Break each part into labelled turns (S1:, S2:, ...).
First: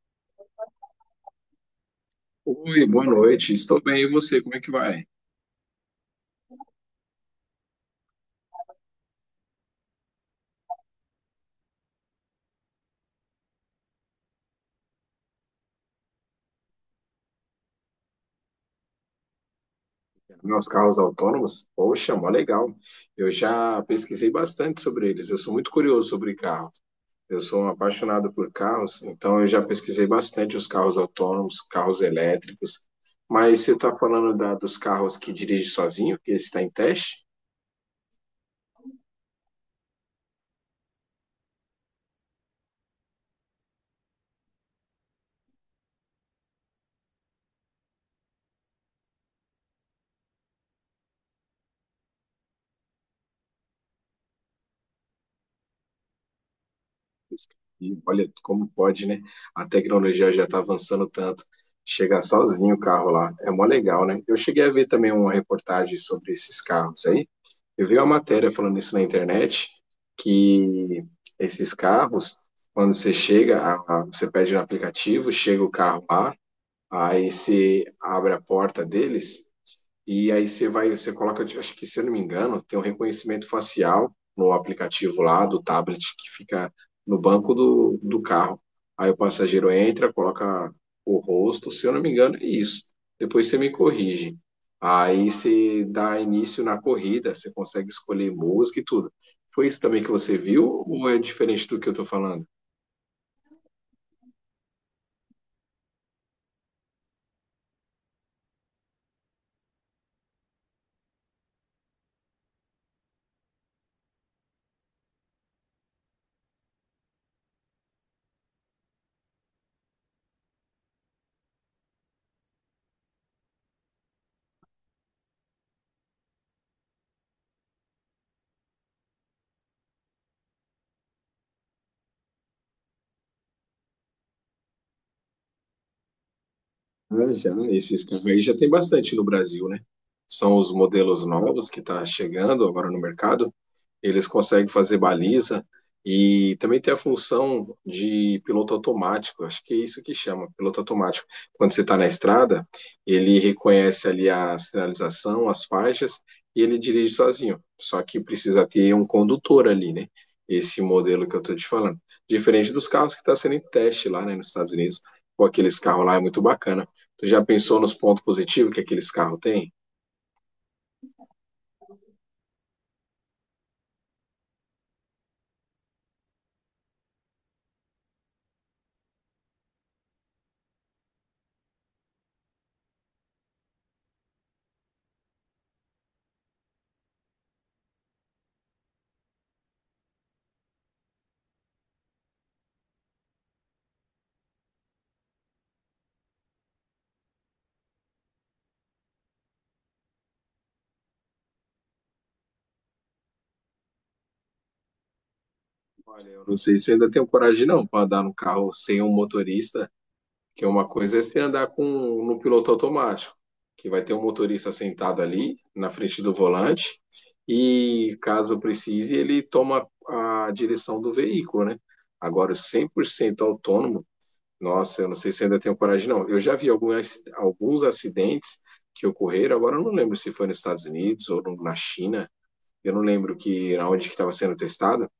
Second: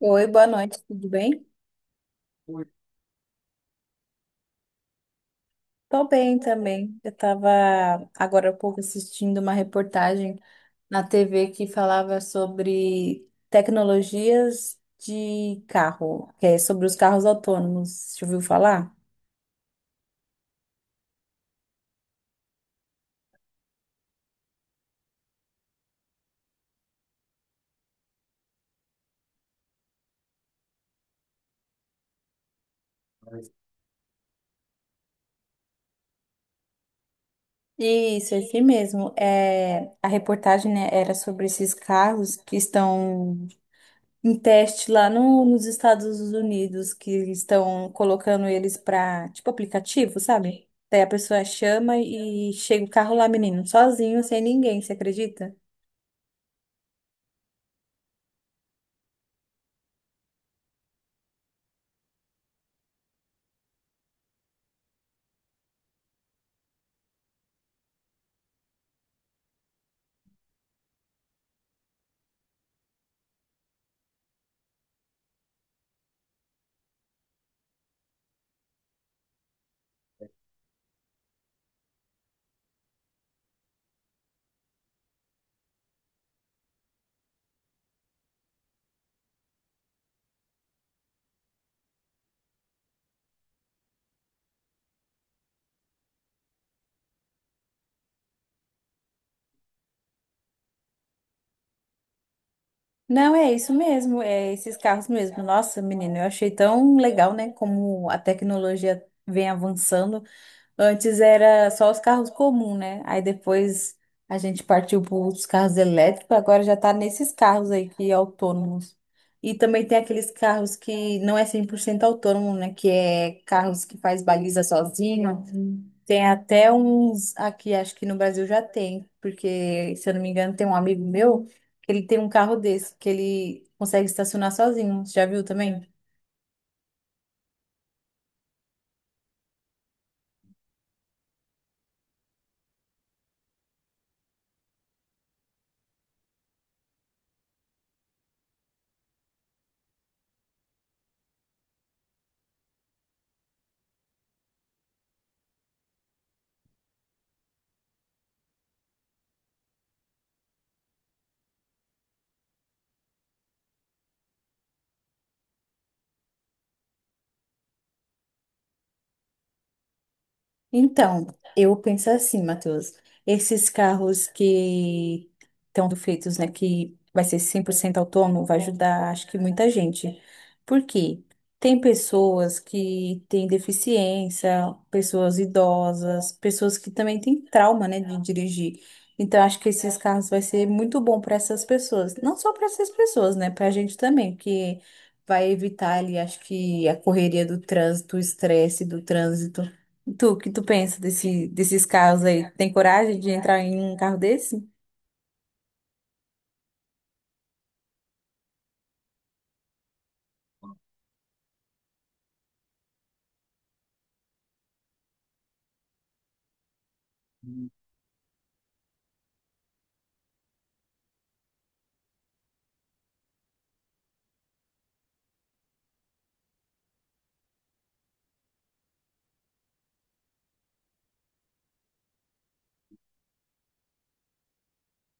S1: Oi, boa noite, tudo bem?
S2: Oi, boa noite. Estou bem, e você? Como é que vai?
S1: Tô bem também. Eu tava agora há pouco assistindo uma reportagem na TV que falava sobre tecnologias de carro, que é sobre os carros autônomos. Já ouviu falar?
S2: Meus carros autônomos? Poxa, mó legal. Eu já pesquisei bastante sobre eles. Eu sou muito curioso sobre carro. Eu sou um apaixonado por carros, então eu já pesquisei bastante os carros autônomos, carros elétricos. Mas você está falando dos carros que dirige sozinho, que está em teste?
S1: Isso, esse mesmo. É, a reportagem, né, era sobre esses carros que estão em teste lá nos Estados Unidos que eles estão colocando eles para tipo aplicativo, sabe? Daí a pessoa chama e chega o carro lá, menino, sozinho, sem ninguém, você acredita?
S2: E olha como pode, né? A tecnologia já está avançando tanto. Chega sozinho o carro lá, é mó legal, né? Eu cheguei a ver também uma reportagem sobre esses carros aí. Eu vi uma matéria falando isso na internet, que esses carros, quando você chega, você pede no aplicativo, chega o carro lá, aí você abre a porta deles, e aí você vai, você coloca, acho que se eu não me engano, tem um reconhecimento facial no aplicativo lá do tablet que fica no banco do carro. Aí o passageiro entra, coloca o rosto, se eu não me engano, é isso. Depois você me corrige. Aí você dá início na corrida, você consegue escolher música e tudo. Foi isso também que você viu ou é diferente do que eu tô falando?
S1: Não, é isso mesmo, é esses carros mesmo. Nossa, menino, eu achei tão legal, né? Como a tecnologia vem avançando. Antes era só os carros comuns, né? Aí depois a gente partiu para os carros elétricos, agora já tá nesses carros aí que é autônomos. E também tem aqueles carros que não é 100% autônomo, né? Que é carros que faz baliza sozinho. Tem até uns aqui, acho que no Brasil já tem, porque se eu não me engano tem um amigo meu que ele tem um carro desse, que ele consegue estacionar sozinho. Você já viu também?
S2: Ah, já, esses carros aí já tem bastante no Brasil, né? São os modelos novos que está chegando agora no mercado. Eles conseguem fazer baliza e também tem a função de piloto automático. Acho que é isso que chama, piloto automático. Quando você está na estrada, ele reconhece ali a sinalização, as faixas e ele dirige sozinho. Só que precisa ter um condutor ali, né? Esse modelo que eu estou te falando. Diferente dos carros que está sendo em teste lá, né, nos Estados Unidos. Pô, aqueles carros lá é muito bacana. Tu já pensou nos pontos positivos que aqueles carros têm?
S1: Então, eu penso assim, Matheus, esses carros que estão feitos, né, que vai ser 100% autônomo, vai ajudar, acho que muita gente. Por quê? Tem pessoas que têm deficiência, pessoas idosas, pessoas que também têm trauma, né, de dirigir. Então, acho que esses carros vai ser muito bom para essas pessoas. Não só para essas pessoas, né, para a gente também, porque vai evitar ali, acho que a correria do trânsito, o estresse do trânsito. Tu, que tu pensa desses carros aí? Tem coragem de entrar em um carro desse?
S2: Olha, eu não sei se ainda tenho coragem não para andar no carro sem um motorista, que é uma coisa é você andar com no piloto automático, que vai ter um motorista sentado ali na frente do volante e caso precise ele toma a direção do veículo, né? Agora o 100% autônomo, nossa, eu não sei se ainda tenho coragem não. Eu já vi alguns acidentes que ocorreram, agora eu não lembro se foi nos Estados Unidos ou na China, eu não lembro que onde que estava sendo testado,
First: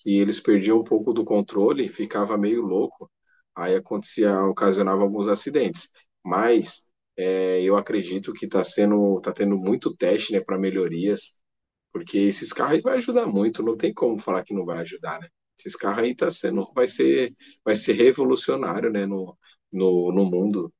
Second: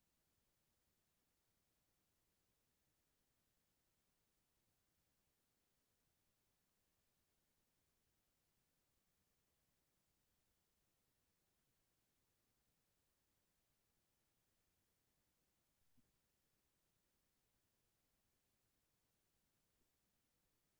S2: que eles perdiam um pouco do controle, e ficava meio louco, aí acontecia, ocasionava alguns acidentes. Mas é, eu acredito que tá tendo muito teste, né, para melhorias, porque esses carros aí vai ajudar muito, não tem como falar que não vai ajudar, né? Esses carros aí tá sendo, vai ser revolucionário, né, no mundo.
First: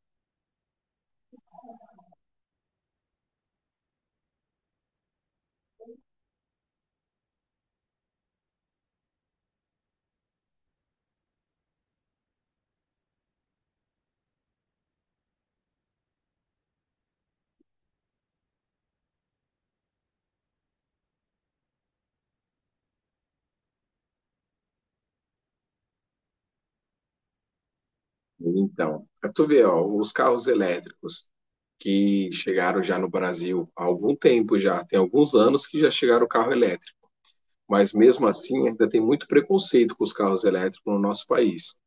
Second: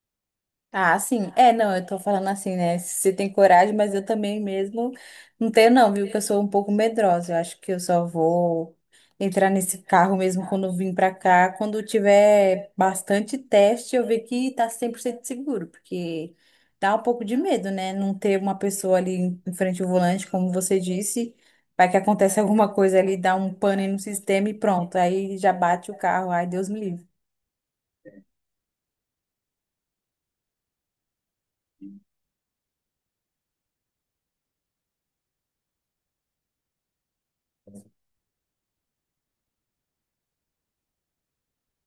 S1: Ah, sim. É, não, eu tô falando assim, né? Você tem coragem, mas eu também mesmo não tenho, não, viu? Que eu sou um pouco medrosa. Eu acho que eu só vou entrar nesse carro mesmo quando eu vim pra cá. Quando tiver bastante teste, eu ver que tá 100% seguro, porque dá um pouco de medo, né? Não ter uma pessoa ali em frente ao volante, como você disse. Vai que acontece alguma coisa ali, dá um pane no sistema e pronto. Aí já bate o carro. Ai, Deus me livre.
S2: Então, pra tu ver, ó, os carros elétricos que chegaram já no Brasil há algum tempo já, tem alguns anos que já chegaram o carro elétrico, mas mesmo assim ainda tem muito preconceito com os carros elétricos no nosso país.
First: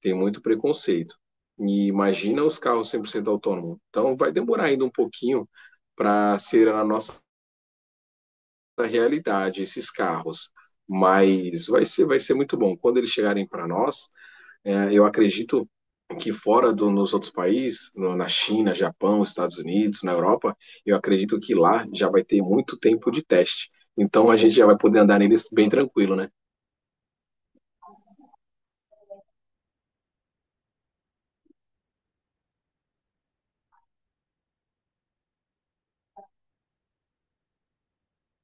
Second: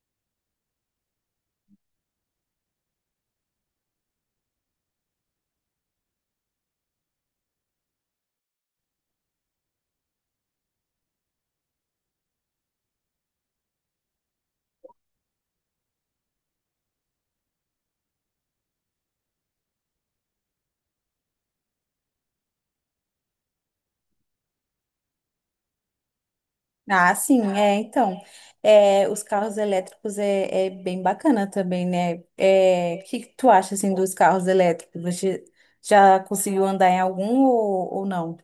S2: Tem muito preconceito. E imagina os carros 100% autônomos. Então vai demorar ainda um pouquinho para ser a nossa realidade esses carros, mas vai ser muito bom quando eles chegarem para nós. É, eu acredito que fora nos outros países, na China, Japão, Estados Unidos, na Europa, eu acredito que lá já vai ter muito tempo de teste. Então a gente já vai poder andar neles bem tranquilo, né?
S1: Ah, sim, é, então, é, os carros elétricos é bem bacana também, né? É, o que que tu acha, assim, dos carros elétricos? Você já conseguiu andar em algum ou não?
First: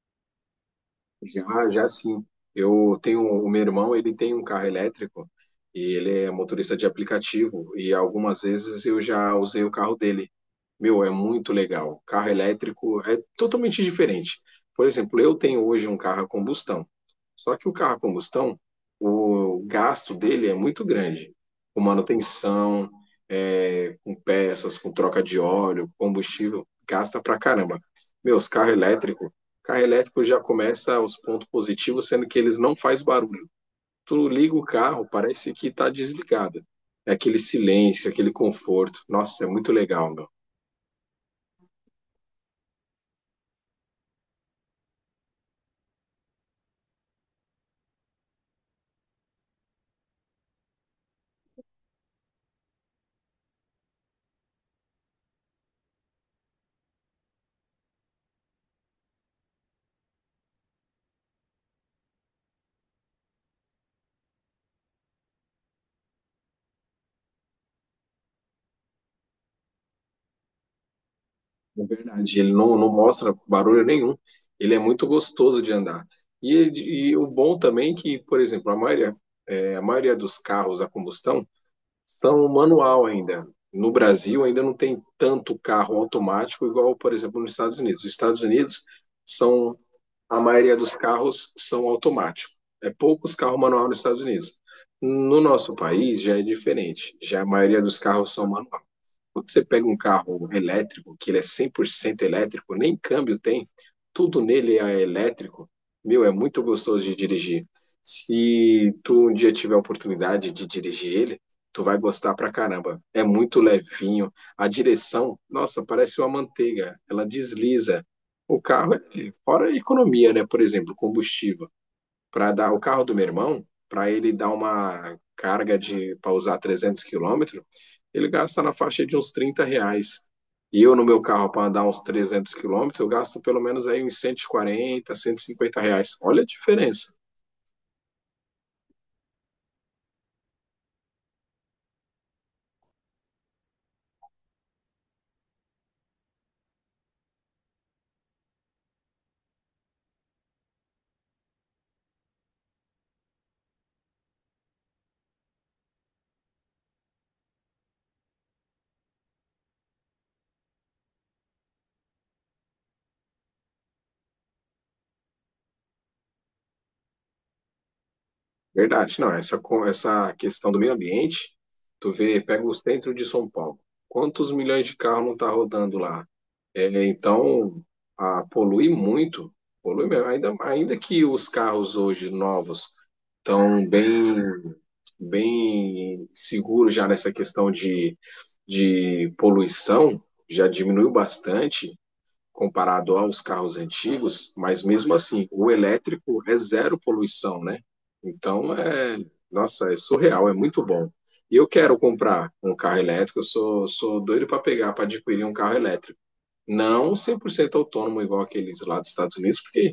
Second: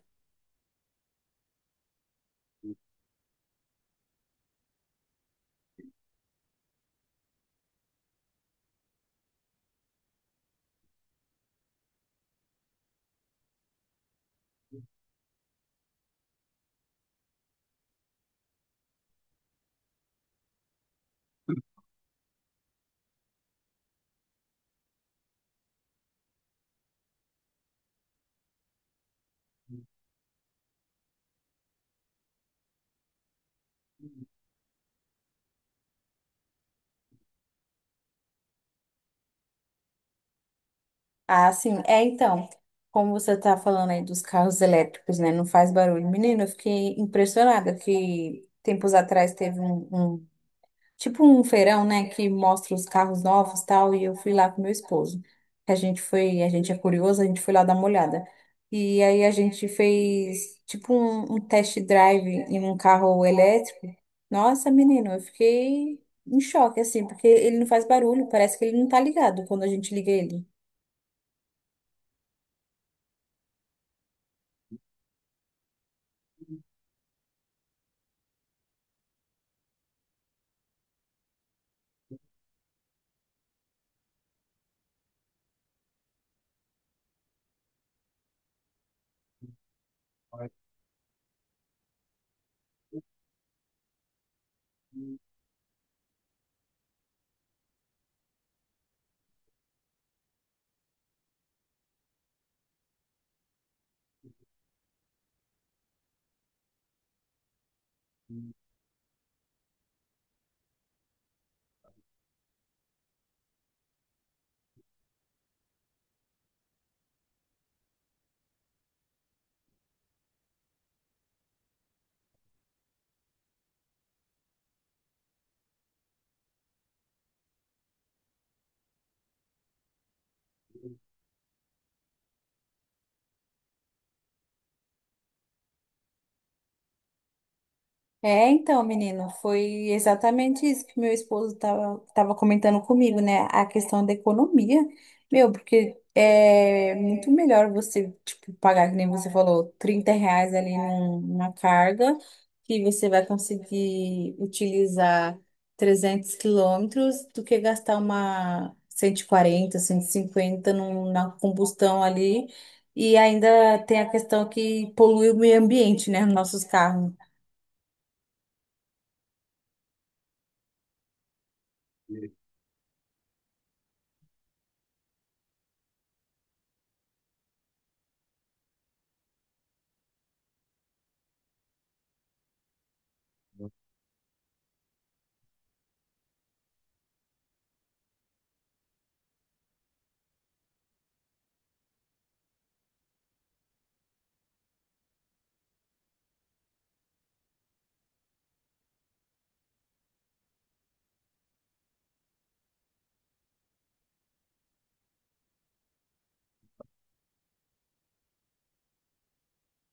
S2: Já, já sim. Eu tenho o meu irmão, ele tem um carro elétrico e ele é motorista de aplicativo e algumas vezes eu já usei o carro dele. Meu, é muito legal. Carro elétrico é totalmente diferente. Por exemplo, eu tenho hoje um carro a combustão. Só que o carro a combustão, o gasto dele é muito grande. Com manutenção, é, com peças, com troca de óleo, combustível, gasta pra caramba. Meus carro elétrico, carro elétrico já começa os pontos positivos, sendo que eles não faz barulho. Tu liga o carro, parece que tá desligado. É aquele silêncio, aquele conforto. Nossa, é muito legal, meu.
S1: Ah, sim, é, então, como você tá falando aí dos carros elétricos, né? Não faz barulho. Menino, eu fiquei impressionada que tempos atrás teve um tipo um feirão, né, que mostra os carros novos e tal, e eu fui lá com meu esposo. A gente foi, a gente é curioso, a gente foi lá dar uma olhada. E aí a gente fez tipo um test drive em um carro elétrico. Nossa, menino, eu fiquei em choque assim, porque ele não faz barulho, parece que ele não tá ligado quando a gente liga ele.
S2: Na verdade. Ele não mostra barulho nenhum. Ele é muito gostoso de andar. E o bom também é que, por exemplo, a maioria dos carros a combustão são manual ainda. No Brasil ainda não tem tanto carro automático igual, por exemplo, nos Estados Unidos. Os Estados Unidos são a maioria dos carros são automáticos. É poucos carros manual nos Estados Unidos. No nosso país já é diferente. Já a maioria dos carros são manual. Quando você pega um carro elétrico, que ele é 100% elétrico, nem câmbio tem, tudo nele é elétrico, meu, é muito gostoso de dirigir. Se tu um dia tiver a oportunidade de dirigir ele, tu vai gostar pra caramba. É muito levinho. A direção, nossa, parece uma manteiga. Ela desliza. O carro, é- Fora a economia, né? Por exemplo, combustível para dar o carro do meu irmão, para ele dar uma carga de para usar 300 quilômetros, ele gasta na faixa de uns R$ 30. E eu no meu carro para andar uns 300 quilômetros, eu gasto pelo menos aí uns 140 R$ 150. Olha a diferença.
S1: É, então, menino, foi exatamente isso que meu esposo estava tava comentando comigo, né? A questão da economia. Meu, porque é muito melhor você, tipo, pagar, que nem você falou, R$ 30 ali numa carga, que você vai conseguir utilizar 300 km, do que gastar uma cento e quarenta, 150 num, na combustão ali. E ainda tem a questão que polui o meio ambiente, né? Nossos carros.
S2: Verdade, não, essa questão do meio ambiente, tu vê, pega o centro de São Paulo, quantos milhões de carros não tá rodando lá? É, então, a, polui muito, polui mesmo, ainda que os carros hoje novos estão bem seguros já nessa questão de poluição, já diminuiu bastante, comparado aos carros antigos, mas mesmo assim, o elétrico é zero poluição, né? Então, é, nossa, é surreal, é muito bom. E eu quero comprar um carro elétrico, sou doido para pegar, para adquirir um carro elétrico. Não 100% autônomo, igual aqueles lá dos Estados Unidos, porque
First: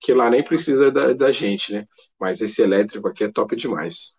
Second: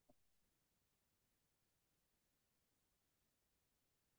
S2: que lá nem precisa da gente, né? Mas esse elétrico aqui é top demais.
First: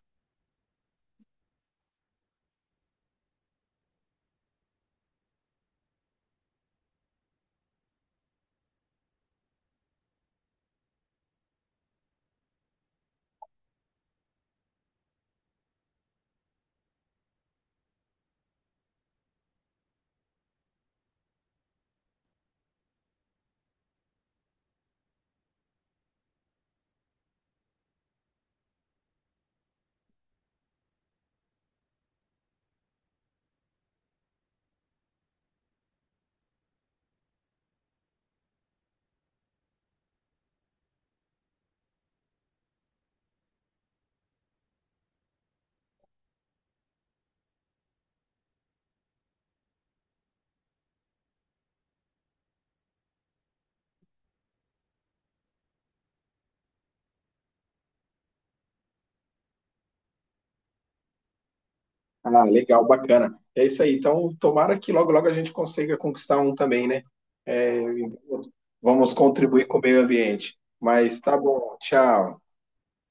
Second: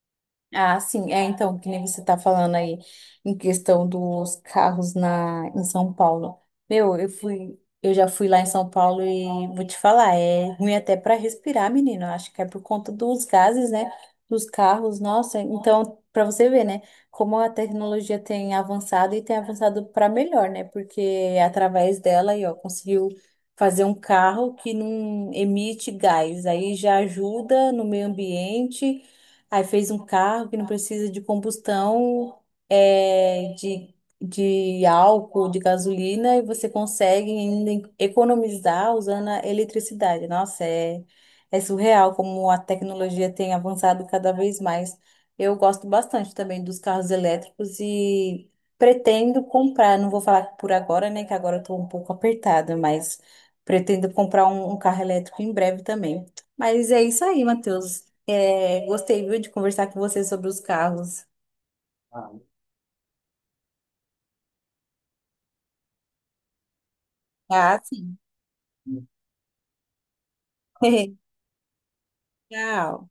S1: Ah, sim. É, então, que nem você tá falando aí em questão dos carros na, em São Paulo. Meu, eu fui, eu já fui lá em São Paulo e vou te falar, é ruim até para respirar, menino. Eu Acho que é por conta dos gases, né? Dos carros, nossa. Então, para você ver, né? Como a tecnologia tem avançado e tem avançado para melhor, né? Porque através dela aí, ó, conseguiu fazer um carro que não emite gás. Aí já ajuda no meio ambiente. Aí fez um carro que não precisa de combustão, é, de álcool, de gasolina, e você consegue ainda economizar usando a eletricidade. Nossa, é, surreal como a tecnologia tem avançado cada vez mais. Eu gosto bastante também dos carros elétricos e pretendo comprar. Não vou falar por agora, né? Que agora eu estou um pouco apertada, mas pretendo comprar um carro elétrico em breve também. Mas é isso aí, Matheus. É, gostei, viu, de conversar com você sobre os carros. Ah,
S2: Ah, legal, bacana. É isso aí. Então, tomara que logo, logo a gente consiga conquistar um também, né?
S1: Ah,
S2: É,
S1: sim.
S2: vamos contribuir com o meio ambiente. Mas tá bom, tchau.
S1: Tchau.